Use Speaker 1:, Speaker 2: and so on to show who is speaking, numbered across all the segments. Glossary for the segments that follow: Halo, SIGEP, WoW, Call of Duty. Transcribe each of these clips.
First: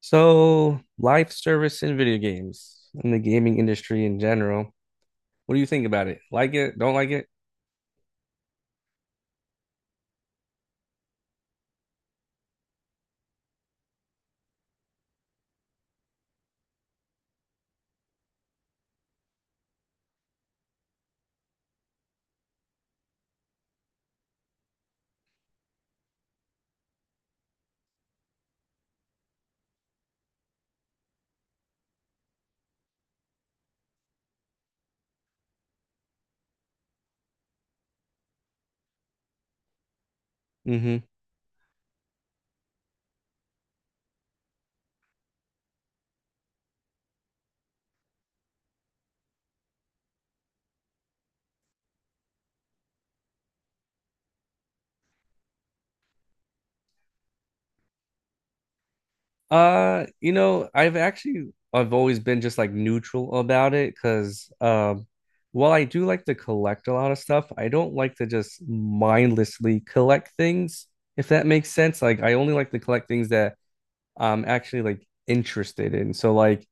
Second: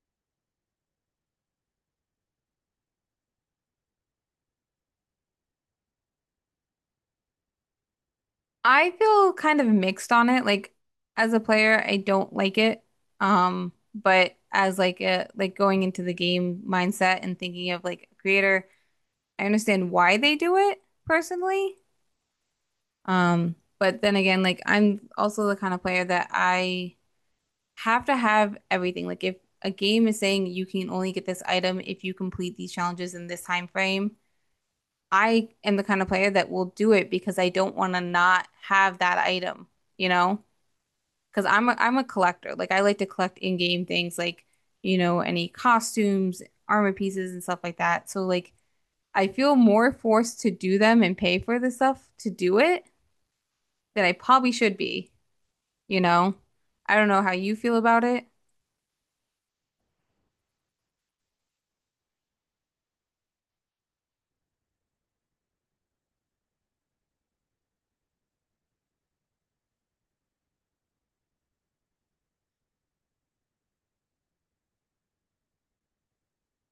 Speaker 1: So, life service in video games, in the gaming industry in general. What do you think about it? Like it? Don't like it?
Speaker 2: I feel kind of mixed on it. Like as a player, I don't like it. But as like going into the game mindset and thinking of like a creator, I understand why they do it personally. But then again, like I'm also the kind of player that I have to have everything. Like if a game is saying you can only get this item if you complete these challenges in this time frame, I am the kind of player that will do it because I don't want to not have that item, you know?
Speaker 1: Hmm.
Speaker 2: Because I'm a collector. Like I like to collect in-game things like, you know, any costumes, armor pieces and stuff like that. So like I feel more forced to do them and pay for the stuff to do it than I probably should be, you know? I don't know how you feel about it.
Speaker 1: I've actually I've always been just like neutral about it because while I do like to collect a lot of stuff, I don't like to just mindlessly collect things, if that makes sense. Like I only like to collect things that I'm actually like interested in. So like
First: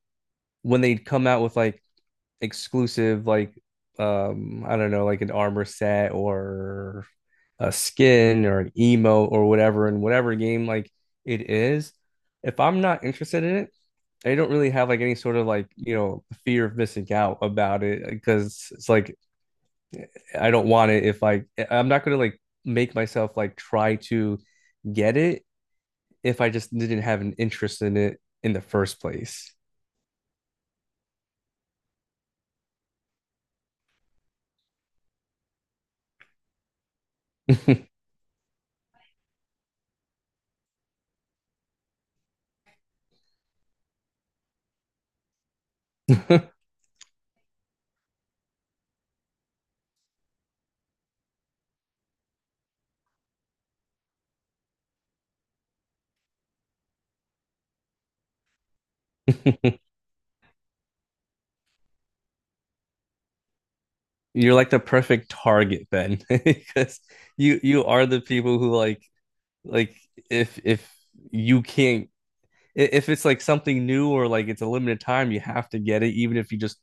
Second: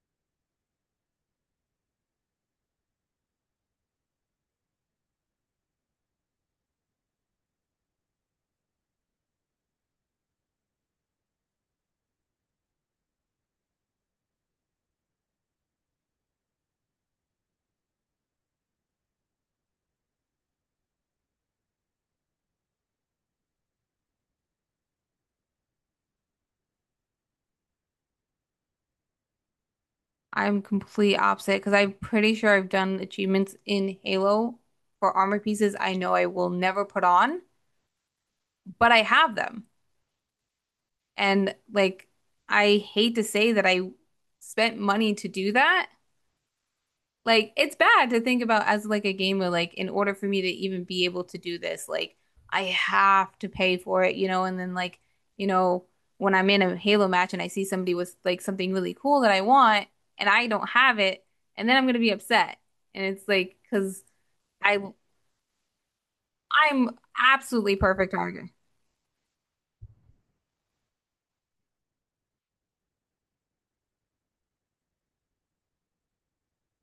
Speaker 1: when they come out with like exclusive like I don't know like an armor set or a skin or an emote or whatever in whatever game like it is, if I'm not interested in it, I don't really have like any sort of like fear of missing out about it because it's like I don't want it if like, I'm not gonna like make myself like try to get it if I just didn't have an interest in it in the first place.
Speaker 2: I'm complete opposite because I'm pretty sure I've done achievements in Halo for armor pieces I know I will never put on, but I have them. And like I hate to say that I spent money to do that. Like it's bad to think about as like a gamer, like in order for me to even be able to do this, like I have to pay for it, you know, and then like, you know, when I'm in a Halo match and I see somebody with like something really cool that I want and I don't have it, and then I'm gonna be upset. And it's like, because
Speaker 1: You're like
Speaker 2: I
Speaker 1: the perfect target, Ben,
Speaker 2: I'm
Speaker 1: because you
Speaker 2: absolutely
Speaker 1: you are
Speaker 2: perfect
Speaker 1: the
Speaker 2: target.
Speaker 1: people who like if you can't if it's like something new or like it's a limited time, you have to get it, even if you just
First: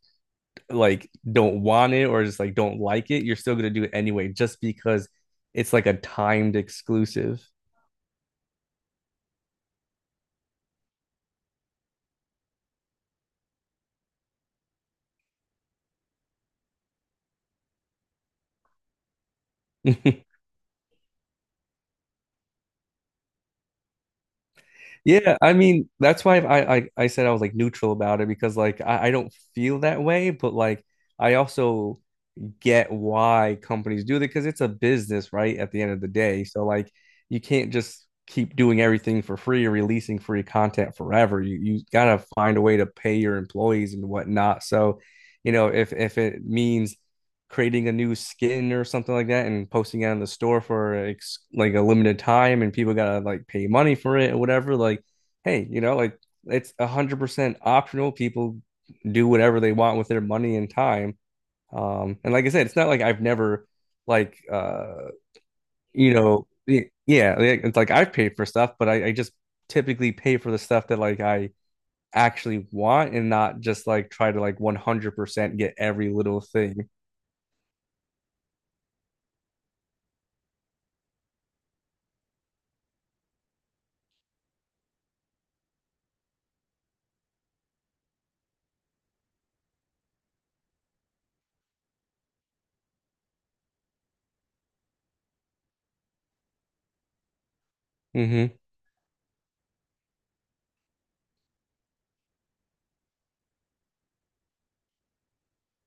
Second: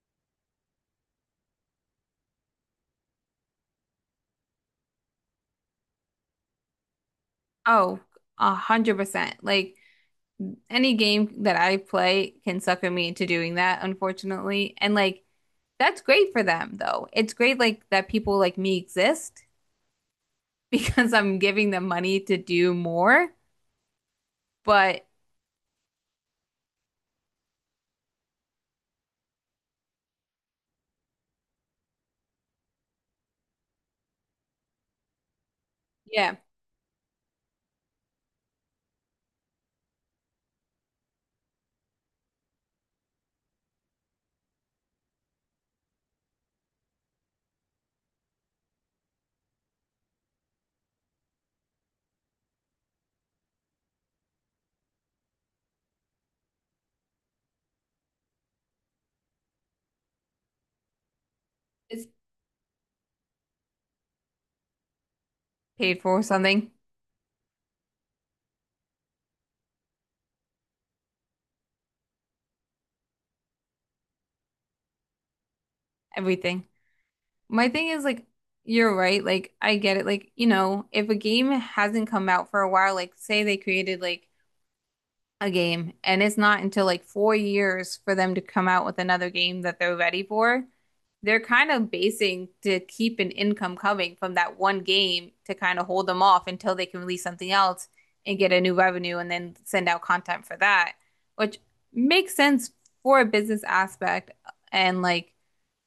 Speaker 1: like don't want it or just like don't like it, you're still gonna do it anyway, just because it's like a timed exclusive.
Speaker 2: Oh, 100%. Like any game that I play can sucker me into doing that, unfortunately. And like that's great for them, though. It's great like that people like me exist because I'm giving them money to do more. But
Speaker 1: Yeah, I mean, that's why I said I was like neutral about it because like I don't feel that way, but like I also get why companies do that because it's a business, right? At the end of the
Speaker 2: yeah,
Speaker 1: day. So like you can't just keep doing everything for free or releasing free content forever. You gotta find a way to pay your employees and whatnot. So, you know, if it means creating a new skin or something like that and posting it on the store for like a limited time and people gotta like pay money for it or whatever, like, hey, you know, like it's 100% optional. People do whatever they want with their money and time.
Speaker 2: it's
Speaker 1: And like I said, it's not like I've never like
Speaker 2: paid for something,
Speaker 1: yeah, it's like I've paid for stuff, but I just typically pay for the stuff that like I actually want and not just like try to like 100% get every little
Speaker 2: everything.
Speaker 1: thing.
Speaker 2: My thing is like you're right, like I get it. Like, you know, if a game hasn't come out for a while, like say they created like a game and it's not until like 4 years for them to come out with another game that they're ready for, they're kind of basing to keep an income coming from that one game to kind of hold them off until they can release something else and
Speaker 1: Hmm.
Speaker 2: get a new revenue and then send out content for that, which makes sense for a business aspect. And like,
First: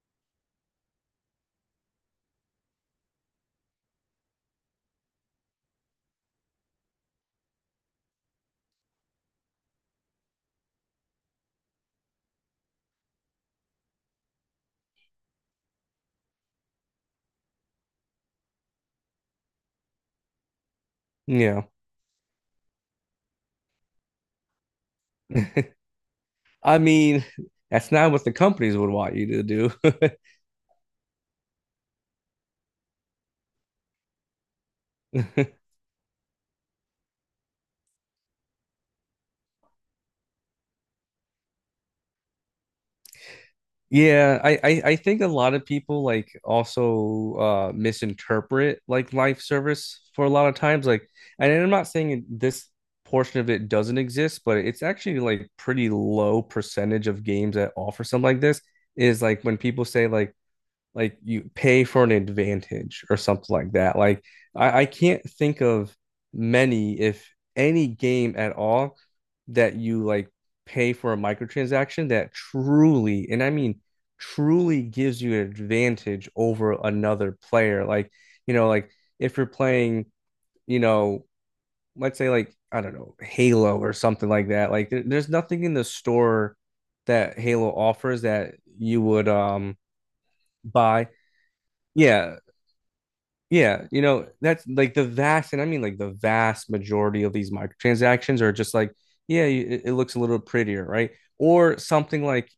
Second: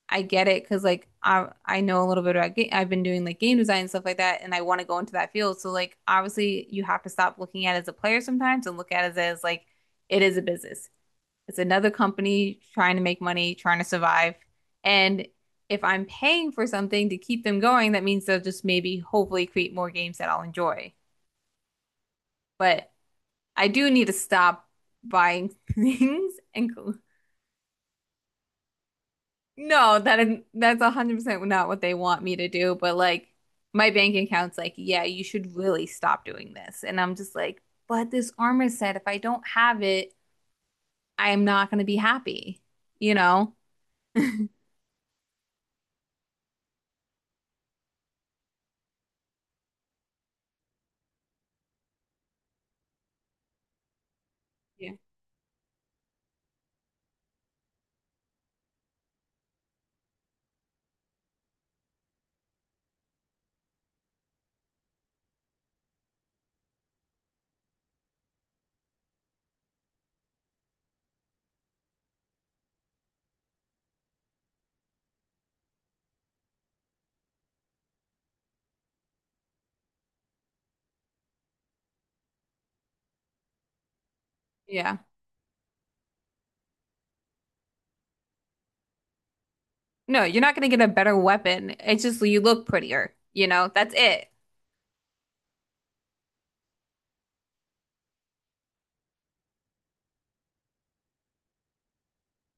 Speaker 2: I get it because like I know a little bit about game. I've been doing like game design and stuff like that, and I want to go into that field. So like, obviously, you have to stop looking at it as a player sometimes and look at it as like it is a business. It's another company trying to make money, trying to survive. And if I'm paying for something to keep them going, that means they'll just maybe hopefully create more games that I'll enjoy.
Speaker 1: Yeah.
Speaker 2: But I do need to stop buying things and
Speaker 1: I mean, that's not what the companies would want you to
Speaker 2: no, that is, that's 100% not what they want me to do, but like my bank account's like, "Yeah, you
Speaker 1: do.
Speaker 2: should really stop doing this." And I'm just like, "But this armor set, if I don't have it, I'm not going to be happy." You know?
Speaker 1: Yeah, I think a lot of people like also misinterpret like life service for a lot of times like and I'm not saying this portion of it doesn't exist, but it's
Speaker 2: Yeah.
Speaker 1: actually like pretty low percentage of games that offer something like this is like when people say like you pay for an advantage or something like that. Like I can't think of many, if any game at all, that you like pay for a microtransaction that truly, and I mean truly gives you an advantage over another player. Like, you know, like if you're playing, you know, let's say like, I don't know, Halo or something like that. Like
Speaker 2: Yeah.
Speaker 1: there's nothing in the store that Halo offers that you would
Speaker 2: No, you're not gonna get a
Speaker 1: buy.
Speaker 2: better weapon. It's just
Speaker 1: Yeah,
Speaker 2: you look prettier, you know?
Speaker 1: yeah,
Speaker 2: That's
Speaker 1: you know,
Speaker 2: it.
Speaker 1: that's like the vast, and I mean like the vast majority of these microtransactions are just like, yeah, it looks a little prettier, right? Or something like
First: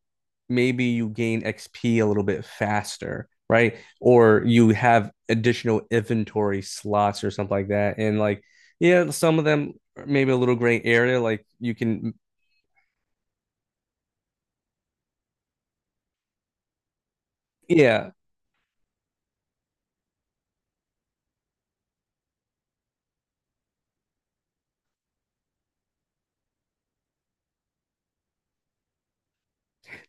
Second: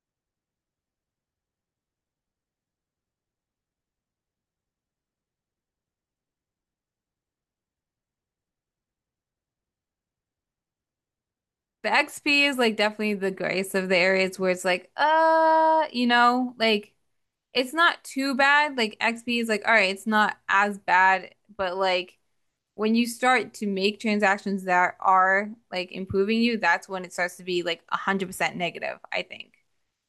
Speaker 1: maybe you gain XP a little bit faster, right? Or you have additional inventory slots or something like that. And like, yeah, some of them are maybe a little gray area, like you
Speaker 2: The
Speaker 1: can,
Speaker 2: XP is like definitely the grace of the areas where it's like, you know, like it's not
Speaker 1: yeah.
Speaker 2: too bad. Like XP is like, all right, it's not as bad, but like when you start to make transactions that are like improving you, that's when it starts to be like 100% negative, I think.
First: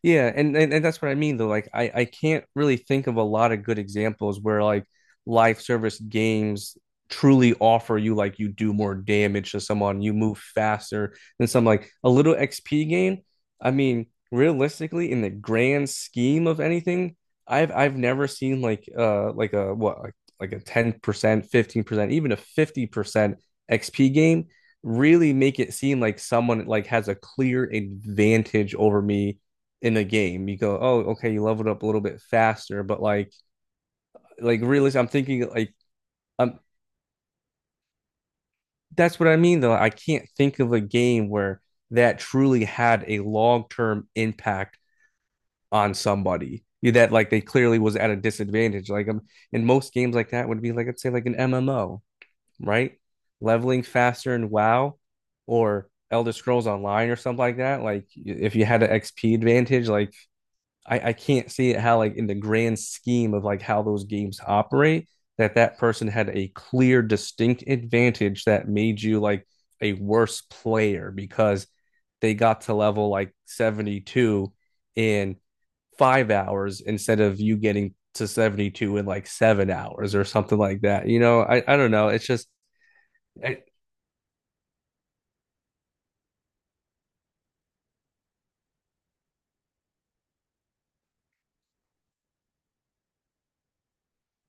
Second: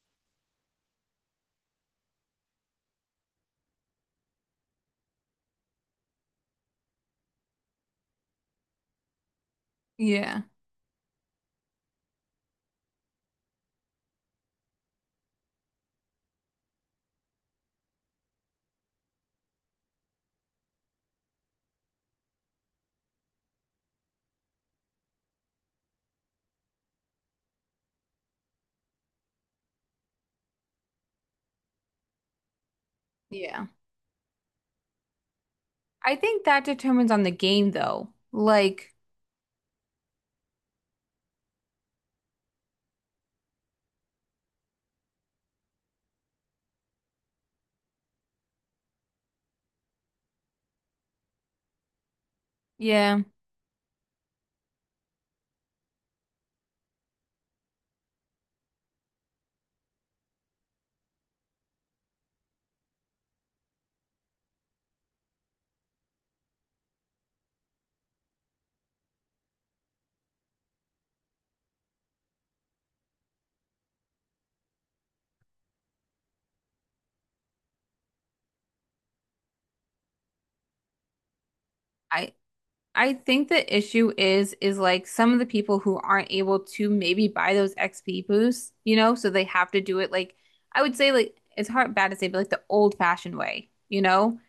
Speaker 1: Yeah, and, and that's what I mean though. Like I can't really think of a lot of good examples where like live service games truly offer you like you do more damage to someone, you move
Speaker 2: Yeah.
Speaker 1: faster than some like a little XP game. I mean, realistically, in the grand scheme of anything, I've never seen like a what like a 10%, 15%, even a 50% XP game really make it seem like someone like has a clear advantage over me in a game. You go, oh, okay, you leveled up a little bit faster, but
Speaker 2: Yeah.
Speaker 1: like really, I'm thinking like,
Speaker 2: I think
Speaker 1: um,
Speaker 2: that determines on the game though. Like,
Speaker 1: that's what I mean though. I can't think of a game where that truly had a long term impact on somebody that like they clearly was at a disadvantage. Like in most games like that would be like I'd say like an MMO, right?
Speaker 2: yeah.
Speaker 1: Leveling faster in WoW or Elder Scrolls Online or something like that. Like if you had an XP advantage, like I can't see it how like in the grand scheme of like how those games operate that that person had a clear distinct advantage that made you like a worse player because they got to level like 72 in 5 hours instead of you getting to 72 in like 7 hours or something like that I don't know it's
Speaker 2: I
Speaker 1: just
Speaker 2: I think
Speaker 1: I,
Speaker 2: the issue is like some of the people who aren't able to maybe buy those XP boosts, you know, so they have to do it like I would say like it's hard bad to say, but like the old fashioned way, you know?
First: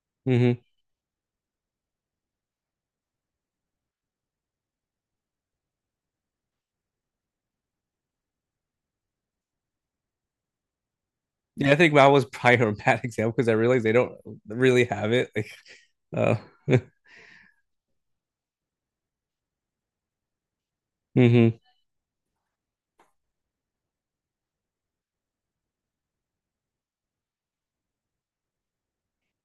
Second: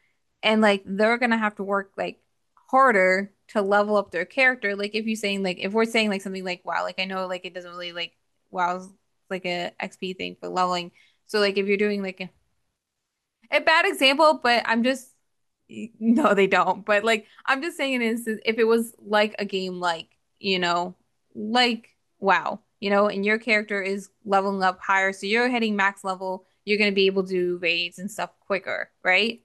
Speaker 2: And
Speaker 1: mm-hmm.
Speaker 2: like they're gonna have to work like harder to level up their character. Like if you're saying like if we're saying like something like wow, like I know like it doesn't really like WoW's like a XP thing for leveling. So like if
Speaker 1: Yeah I
Speaker 2: you're
Speaker 1: think
Speaker 2: doing
Speaker 1: that was
Speaker 2: like
Speaker 1: probably a bad example because I
Speaker 2: a bad
Speaker 1: realized they don't
Speaker 2: example, but I'm
Speaker 1: really
Speaker 2: just
Speaker 1: have it like
Speaker 2: no,
Speaker 1: uh,
Speaker 2: they don't. But like I'm just saying an instance if it was like a game like, you know,
Speaker 1: mm-hmm.
Speaker 2: like WoW, you know, and your character is leveling up higher, so you're hitting max level, you're gonna be able to do raids and stuff quicker, right?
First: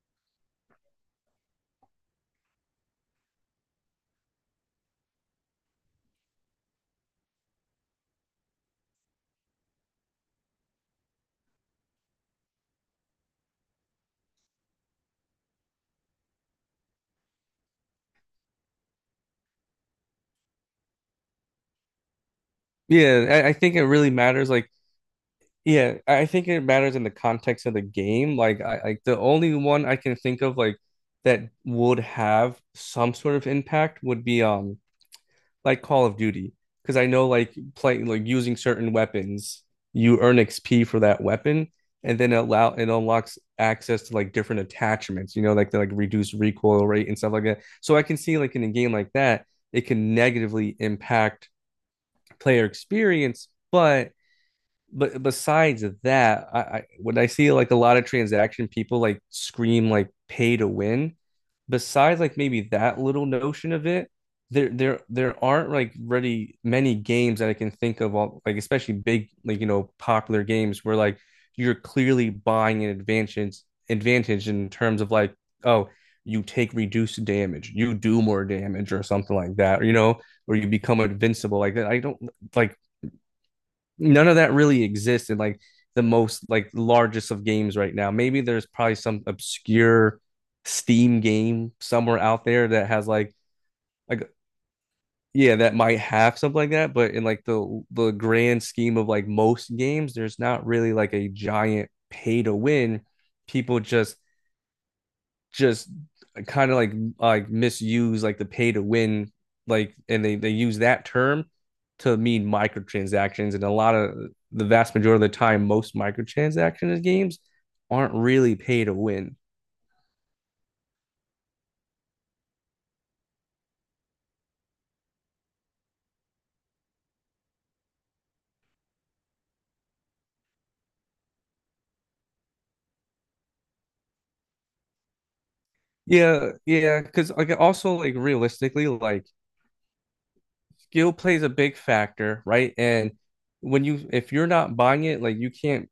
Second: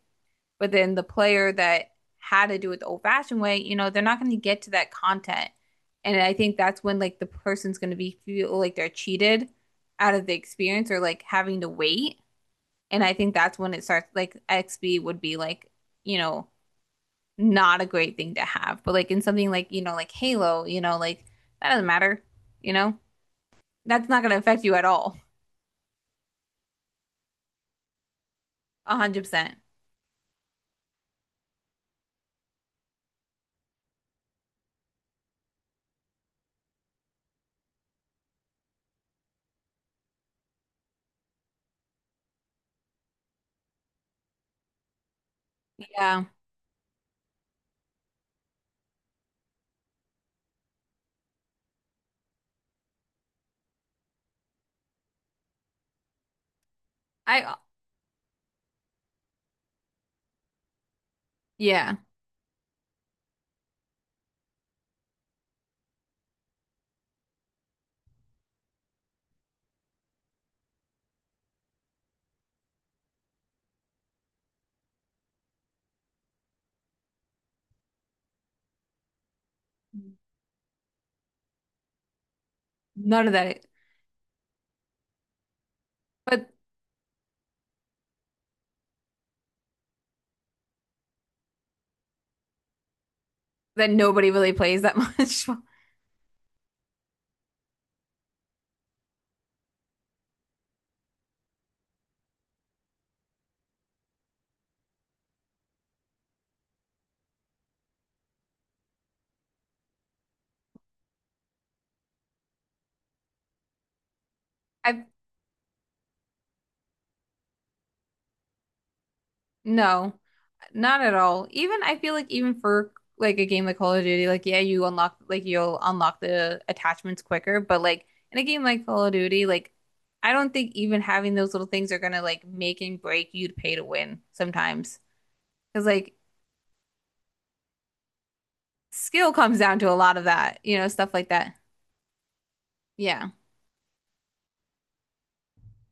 Speaker 2: But then the player that had to do it the old-fashioned way, you know, they're not gonna get to that content. And I think that's when like the person's gonna be feel like they're cheated out of the experience or like having to wait. And I think that's when it starts like Xb would be like, you know, not a great thing to have. But like in something like, you know, like Halo, you know, like that doesn't matter, you know?
Speaker 1: Yeah, I think it
Speaker 2: That's
Speaker 1: really
Speaker 2: not going to
Speaker 1: matters.
Speaker 2: affect
Speaker 1: Like,
Speaker 2: you at all.
Speaker 1: yeah, I think it matters in the context of the game. Like, I like the only
Speaker 2: 100%.
Speaker 1: one I can think of like that would have some sort of impact would be like Call of Duty, because I know like playing like using certain weapons, you earn XP for that weapon, and then it allow it unlocks access to like different attachments. You know, like the like
Speaker 2: Yeah.
Speaker 1: reduced recoil rate and stuff like that. So I can see like in a game like that, it can negatively impact player experience, but besides that, I when I see
Speaker 2: I
Speaker 1: like a lot of transaction people like scream like pay to win,
Speaker 2: yeah.
Speaker 1: besides like maybe that little notion of it, there aren't like really many games that I can think of all like especially big like you know popular games where like you're clearly buying an advantage advantage in terms of like oh you take reduced damage, you do more damage or something like that, or you know, or you become invincible like that. I don't like
Speaker 2: None of that
Speaker 1: none of that really exists in like the
Speaker 2: but
Speaker 1: most like largest of games right now. Maybe there's probably some obscure Steam game somewhere out there that has
Speaker 2: then nobody
Speaker 1: like
Speaker 2: really plays that much.
Speaker 1: yeah, that might have something like that, but in like the grand scheme of like most games, there's not really like a giant pay to win. People just kind of like misuse like the pay to win like and they use that term to mean microtransactions and a lot of the vast
Speaker 2: I
Speaker 1: majority of the time most microtransactions games aren't really pay to win.
Speaker 2: no. Not at all. Even I feel like even for like a game like Call of Duty, like yeah, you unlock like you'll unlock the attachments quicker, but like in a game like Call of Duty, like I don't think even having those little things are gonna like make and break you to pay to win sometimes. Because like
Speaker 1: Yeah, yeah, because like also like realistically like
Speaker 2: skill comes down to a lot of that, you know, stuff
Speaker 1: skill
Speaker 2: like
Speaker 1: plays a
Speaker 2: that.
Speaker 1: big factor, right? And
Speaker 2: Yeah.
Speaker 1: when you if you're not buying it, like you can't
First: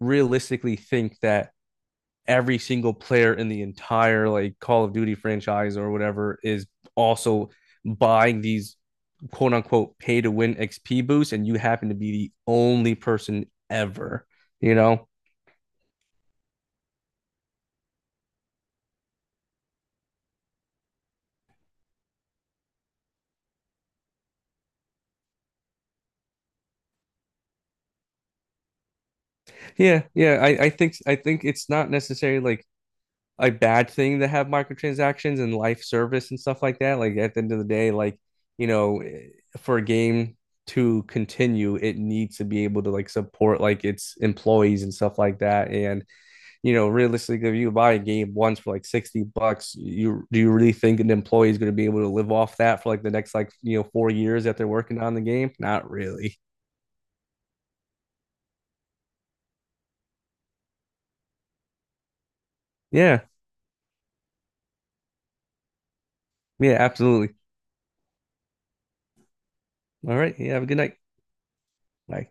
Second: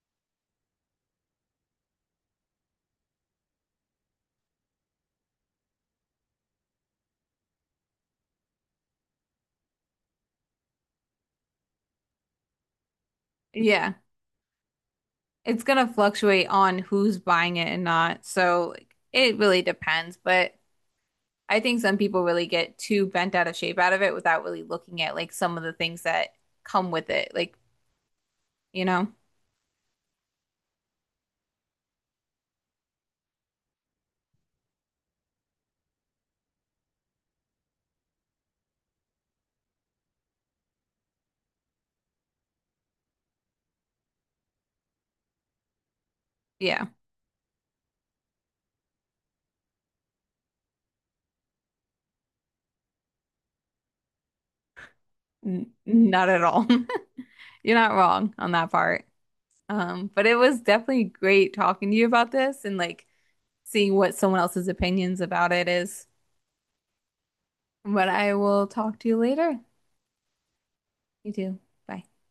Speaker 1: realistically think that every single player in the entire like Call of Duty franchise or whatever is also buying these quote unquote pay to win XP boosts and you happen to be the only person
Speaker 2: Yeah.
Speaker 1: ever, you know?
Speaker 2: It's gonna fluctuate on who's buying it and not. So like, it really depends, but I think some people really get too bent out of shape out of it without really looking at like some of the things that come with it. Like, you know,
Speaker 1: Yeah, yeah. I think it's not necessarily like a bad thing to have microtransactions and life service and stuff like that. Like at the end of the day, like, you know, eh, for a game to continue, it needs to be able to like support like its employees and stuff like that. And, you
Speaker 2: yeah,
Speaker 1: know, realistically, if you buy a game once for like 60 bucks, you do you really think an employee is going to be able to live off that for like the next like, you know, 4 years that they're working on the game?
Speaker 2: n-
Speaker 1: Not
Speaker 2: not
Speaker 1: really.
Speaker 2: at all. You're not wrong on that part. But it was definitely great talking to you about this and like
Speaker 1: Yeah.
Speaker 2: seeing what someone else's opinions about it is.
Speaker 1: Yeah, absolutely.
Speaker 2: But I will talk to you later.
Speaker 1: All right. Yeah, have a good night.
Speaker 2: You too. Bye.
Speaker 1: Bye.